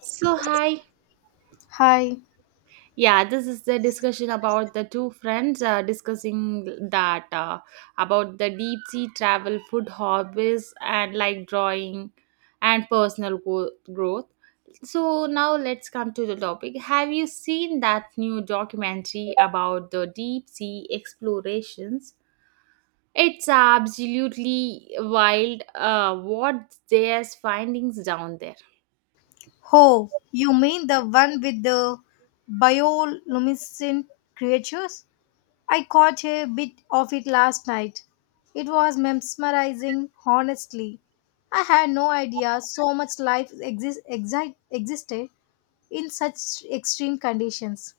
So, hi. Hi. Yeah, this is the discussion about the two friends discussing that about the deep sea travel, food hobbies, and like drawing and personal growth. So, now let's come to the topic. Have you seen that new documentary about the deep sea explorations? It's absolutely wild what there's findings down there. Oh, you mean the one with the bioluminescent creatures? I caught a bit of it last night. It was mesmerizing, honestly. I had no idea so much life existed in such extreme conditions.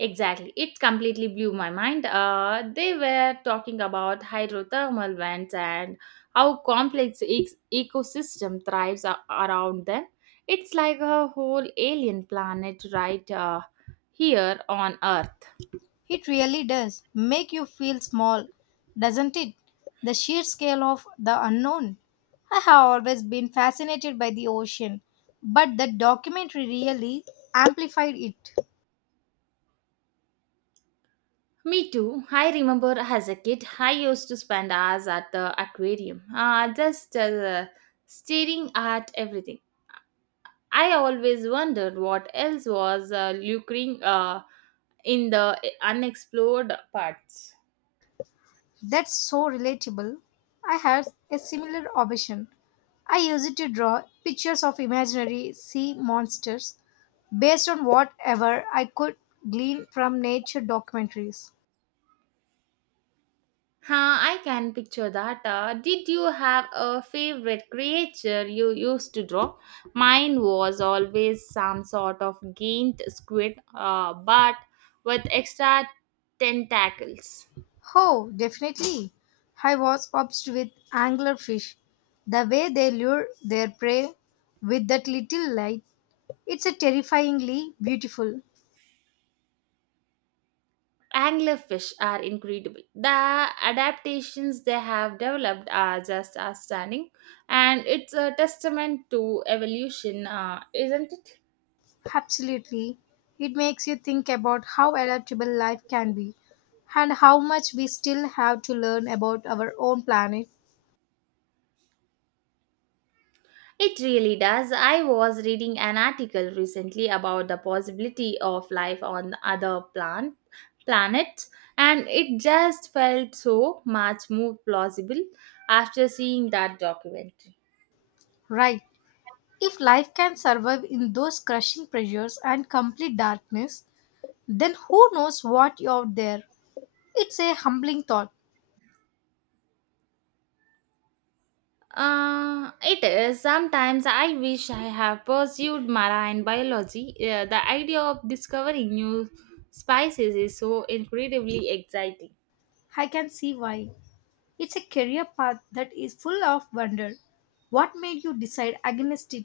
Exactly. It completely blew my mind. They were talking about hydrothermal vents and how complex ecosystem thrives around them. It's like a whole alien planet right here on Earth. It really does make you feel small, doesn't it? The sheer scale of the unknown. I have always been fascinated by the ocean, but the documentary really amplified it. Me too. I remember as a kid, I used to spend hours at the aquarium, just staring at everything. I always wondered what else was lucring in the unexplored parts. That's so relatable. I had a similar obsession. I used it to draw pictures of imaginary sea monsters based on whatever I could glean from nature documentaries. Huh, I can picture that. Did you have a favorite creature you used to draw? Mine was always some sort of giant squid, but with extra tentacles. Oh, definitely. I was obsessed with anglerfish. The way they lure their prey with that little light, it's a terrifyingly beautiful. Anglerfish are incredible. The adaptations they have developed are just outstanding, and it's a testament to evolution, isn't it? Absolutely. It makes you think about how adaptable life can be and how much we still have to learn about our own planet. It really does. I was reading an article recently about the possibility of life on other planets, and it just felt so much more plausible after seeing that documentary. Right. If life can survive in those crushing pressures and complete darkness, then who knows what you're there? It's a humbling thought. It is. Sometimes I wish I have pursued marine biology. The idea of discovering new species is so incredibly exciting. I can see why. It's a career path that is full of wonder. What made you decide against it,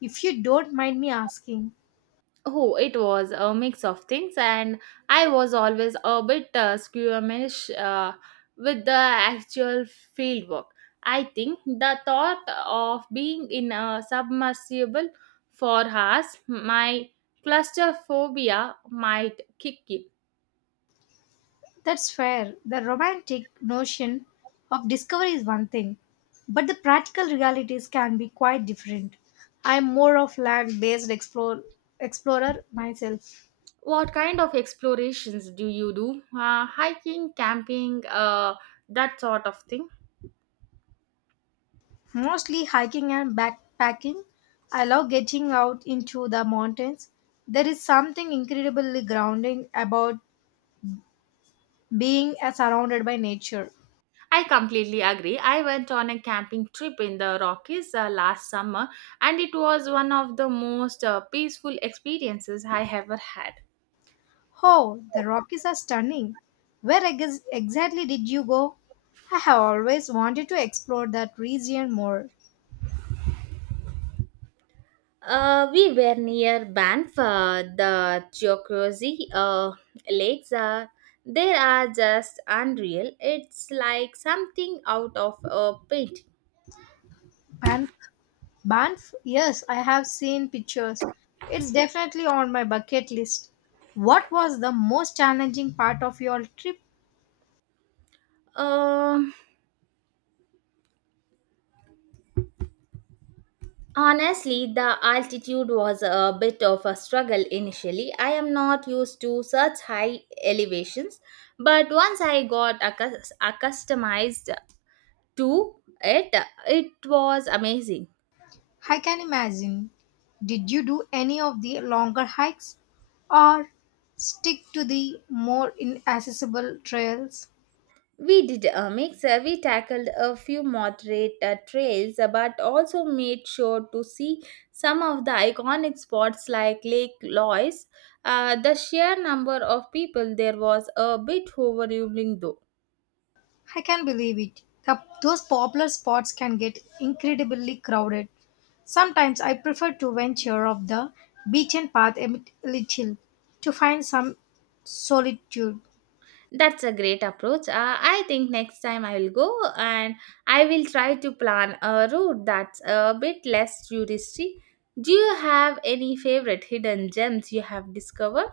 if you don't mind me asking? Oh, it was a mix of things, and I was always a bit squeamish with the actual field work. I think the thought of being in a submersible for hours, my claustrophobia might kick in. That's fair. The romantic notion of discovery is one thing, but the practical realities can be quite different. I'm more of land based explorer myself, What kind of explorations do you do? Hiking, camping, that sort of thing. mostly hiking and backpacking. I love getting out into the mountains. There is something incredibly grounding about being surrounded by nature. I completely agree. I went on a camping trip in the Rockies last summer, and it was one of the most peaceful experiences I ever had. Oh, the Rockies are stunning. Where exactly did you go? I have always wanted to explore that region more. We were near Banff, the Geocrozy lakes. They are just unreal. It's like something out of a painting. Ban- Banff? Yes, I have seen pictures. It's definitely on my bucket list. What was the most challenging part of your trip? Um Honestly, the altitude was a bit of a struggle initially. I am not used to such high elevations, but once I got accustomed to it, it was amazing. I can imagine. Did you do any of the longer hikes or stick to the more inaccessible trails? We did a mix. We tackled a few moderate trails, but also made sure to see some of the iconic spots like Lake Lois. The sheer number of people there was a bit overwhelming, though. I can't believe it. Those popular spots can get incredibly crowded. Sometimes I prefer to venture off the beaten path a little to find some solitude. That's a great approach. I think next time I will go and I will try to plan a route that's a bit less touristy. Do you have any favorite hidden gems you have discovered?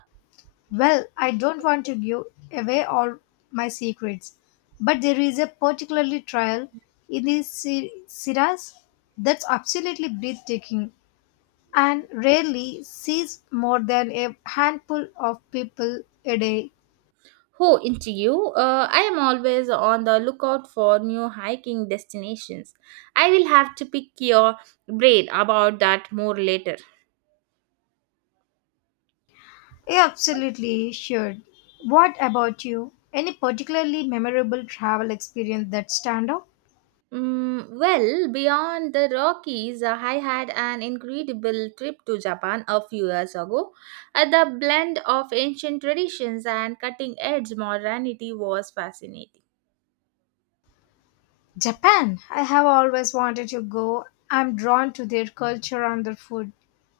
Well, I don't want to give away all my secrets, but there is a particularly trial in the Sierras that's absolutely breathtaking and rarely sees more than a handful of people a day. Oh, into you. I am always on the lookout for new hiking destinations. I will have to pick your brain about that more later. Yeah, absolutely sure. What about you? Any particularly memorable travel experience that stand out? Mm, well, beyond the Rockies, I had an incredible trip to Japan a few years ago. The blend of ancient traditions and cutting edge modernity was fascinating. Japan. I have always wanted to go. I'm drawn to their culture and their food.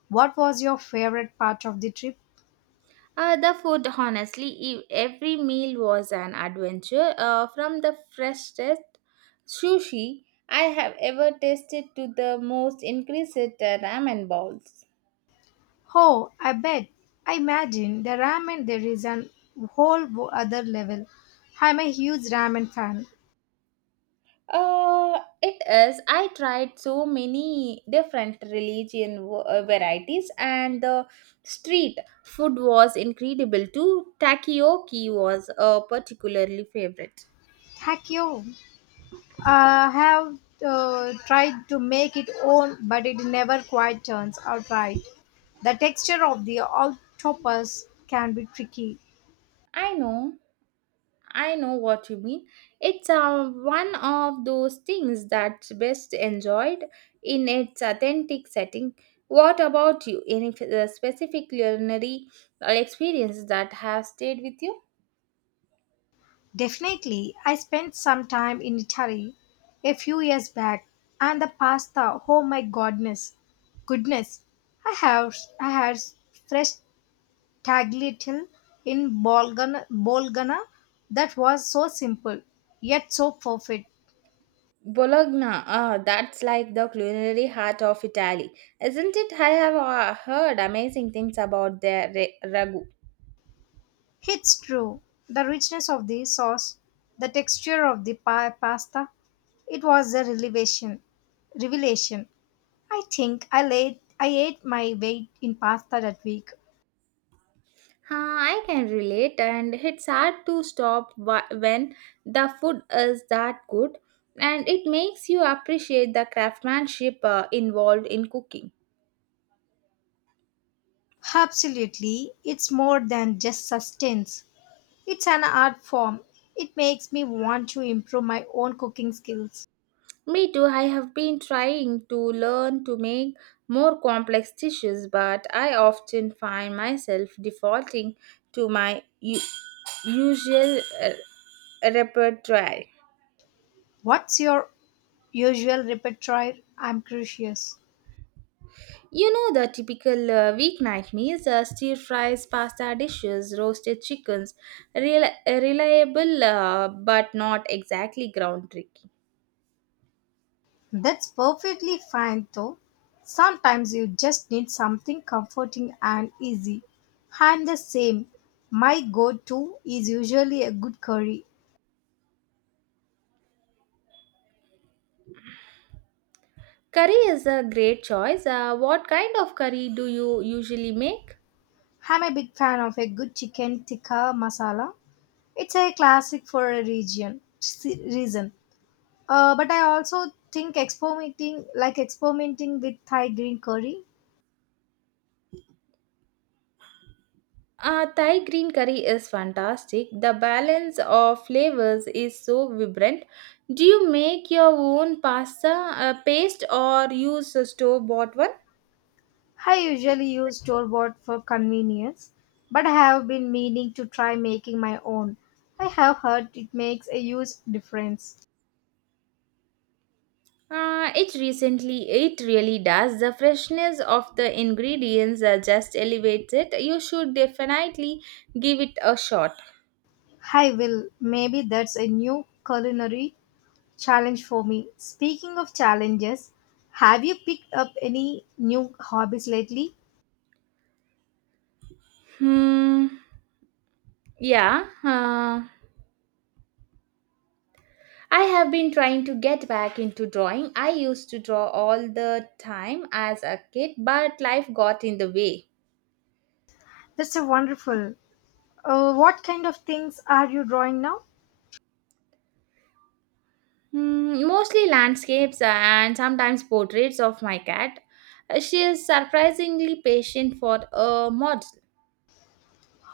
What was your favorite part of the trip? The food, honestly, every meal was an adventure, from the freshest sushi I have ever tasted to the most exquisite ramen bowls. Oh, I bet. I imagine the ramen there is an other level. I'm a huge ramen fan. It is. I tried so many different varieties, and the street food was incredible too. Takoyaki was a particularly favorite. Takyo. I have tried to make it own, but it never quite turns out right. The texture of the octopus can be tricky. I know, I know what you mean. It's one of those things that's best enjoyed in its authentic setting. What about you? Any specific culinary experience that have stayed with you? Definitely, I spent some time in Italy a few years back, and the pasta, oh my goodness! I have I had fresh tagliatelle in Bolgana that was so simple yet so perfect. Bologna, ah, that's like the culinary heart of Italy, isn't it? I have heard amazing things about their ragu. It's true, the richness of the sauce, the texture of the pasta, it was a revelation. Revelation. I think I ate my weight in pasta that week. Huh, I can relate, and it's hard to stop when the food is that good, and it makes you appreciate the craftsmanship involved in cooking. Absolutely, it's more than just sustenance. It's an art form. It makes me want to improve my own cooking skills. Me too, I have been trying to learn to make more complex dishes, but I often find myself defaulting to my usual repertoire. What's your usual repertoire? I'm curious. You know the typical weeknight meals: stir fries, pasta dishes, roasted chickens, reliable but not exactly groundbreaking. That's perfectly fine though. Sometimes you just need something comforting and easy. I'm the same. My go to is usually a good curry Curry is a great choice. What kind of curry do you usually make? I'm a big fan of a good chicken tikka masala. It's a classic for a reason. But I also think experimenting like experimenting with Thai green curry. Thai green curry is fantastic. The balance of flavors is so vibrant. Do you make your own pasta paste or use a store bought one? I usually use store bought for convenience, but I have been meaning to try making my own. I have heard it makes a huge difference. It really does. The freshness of the ingredients just elevates it. You should definitely give it a shot. I will. Maybe that's a new culinary Challenge for me. Speaking of challenges, have you picked up any new hobbies lately? Hmm. Yeah, uh, I have been trying to get back into drawing. I used to draw all the time as a kid, but life got in the way. That's a wonderful. What kind of things are you drawing now? Mm, mostly landscapes and sometimes portraits of my cat. She is surprisingly patient for a mod.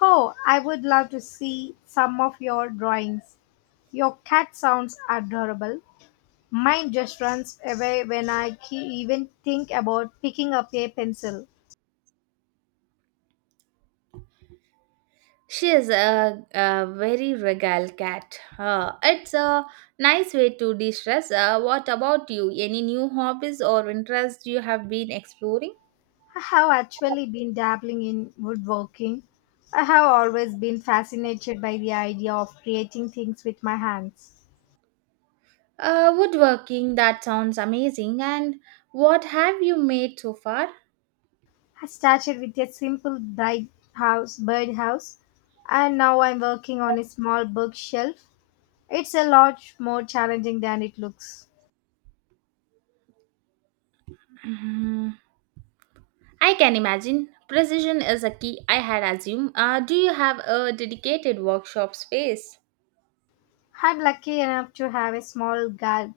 Oh, I would love to see some of your drawings. Your cat sounds adorable. Mine just runs away when even think about picking up a pencil. She is a very regal cat. It's a nice way to de stress. What about you? Any new hobbies or interests you have been exploring? I have actually been dabbling in woodworking. I have always been fascinated by the idea of creating things with my hands. Woodworking, that sounds amazing. And what have you made so far? I started with a simple birdhouse, and now I'm working on a small bookshelf. It's a lot more challenging than it looks. Mm, I can imagine. Precision is a key, I had assumed. Do you have a dedicated workshop space? I'm lucky enough to have a small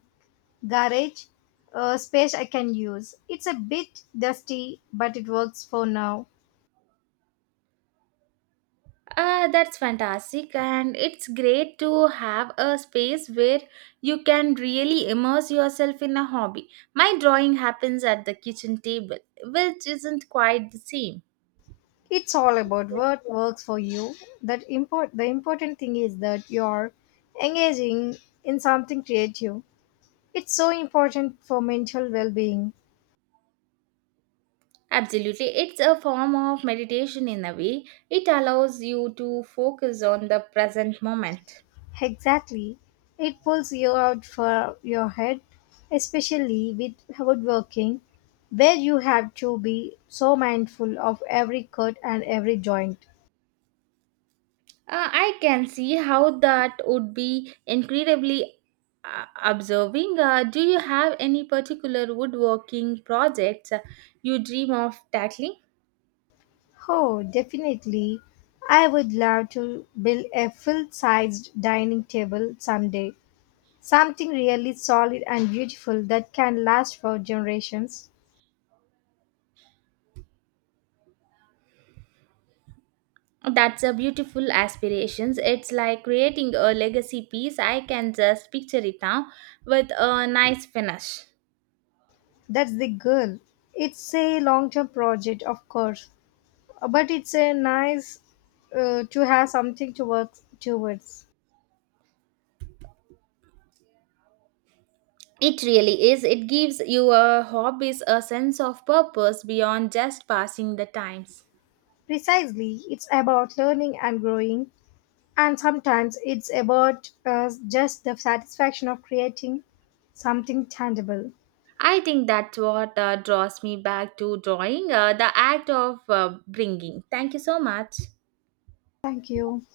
garage space I can use. It's a bit dusty, but it works for now. That's fantastic, and it's great to have a space where you can really immerse yourself in a hobby. My drawing happens at the kitchen table, which isn't quite the same. It's all about what works for you. That import the important thing is that you're engaging in something creative. It's so important for mental well-being. Absolutely, it's a form of meditation in a way, it allows you to focus on the present moment. Exactly. It pulls you out for your head, especially with woodworking, where you have to be so mindful of every cut and every joint. I can see how that would be incredibly observing. Do you have any particular woodworking projects you dream of tackling? Oh, definitely. I would love to build a full sized dining table someday. Something really solid and beautiful that can last for generations. That's a beautiful aspirations. It's like creating a legacy piece. I can just picture it now with a nice finish. That's the goal. It's a long term project, of course, but it's a nice to have something to work towards. It really is. It gives your hobbies a sense of purpose beyond just passing the times. Precisely, it's about learning and growing, and sometimes it's about just the satisfaction of creating something tangible. I think that's what draws me back to drawing, the act of bringing. Thank you so much. Thank you.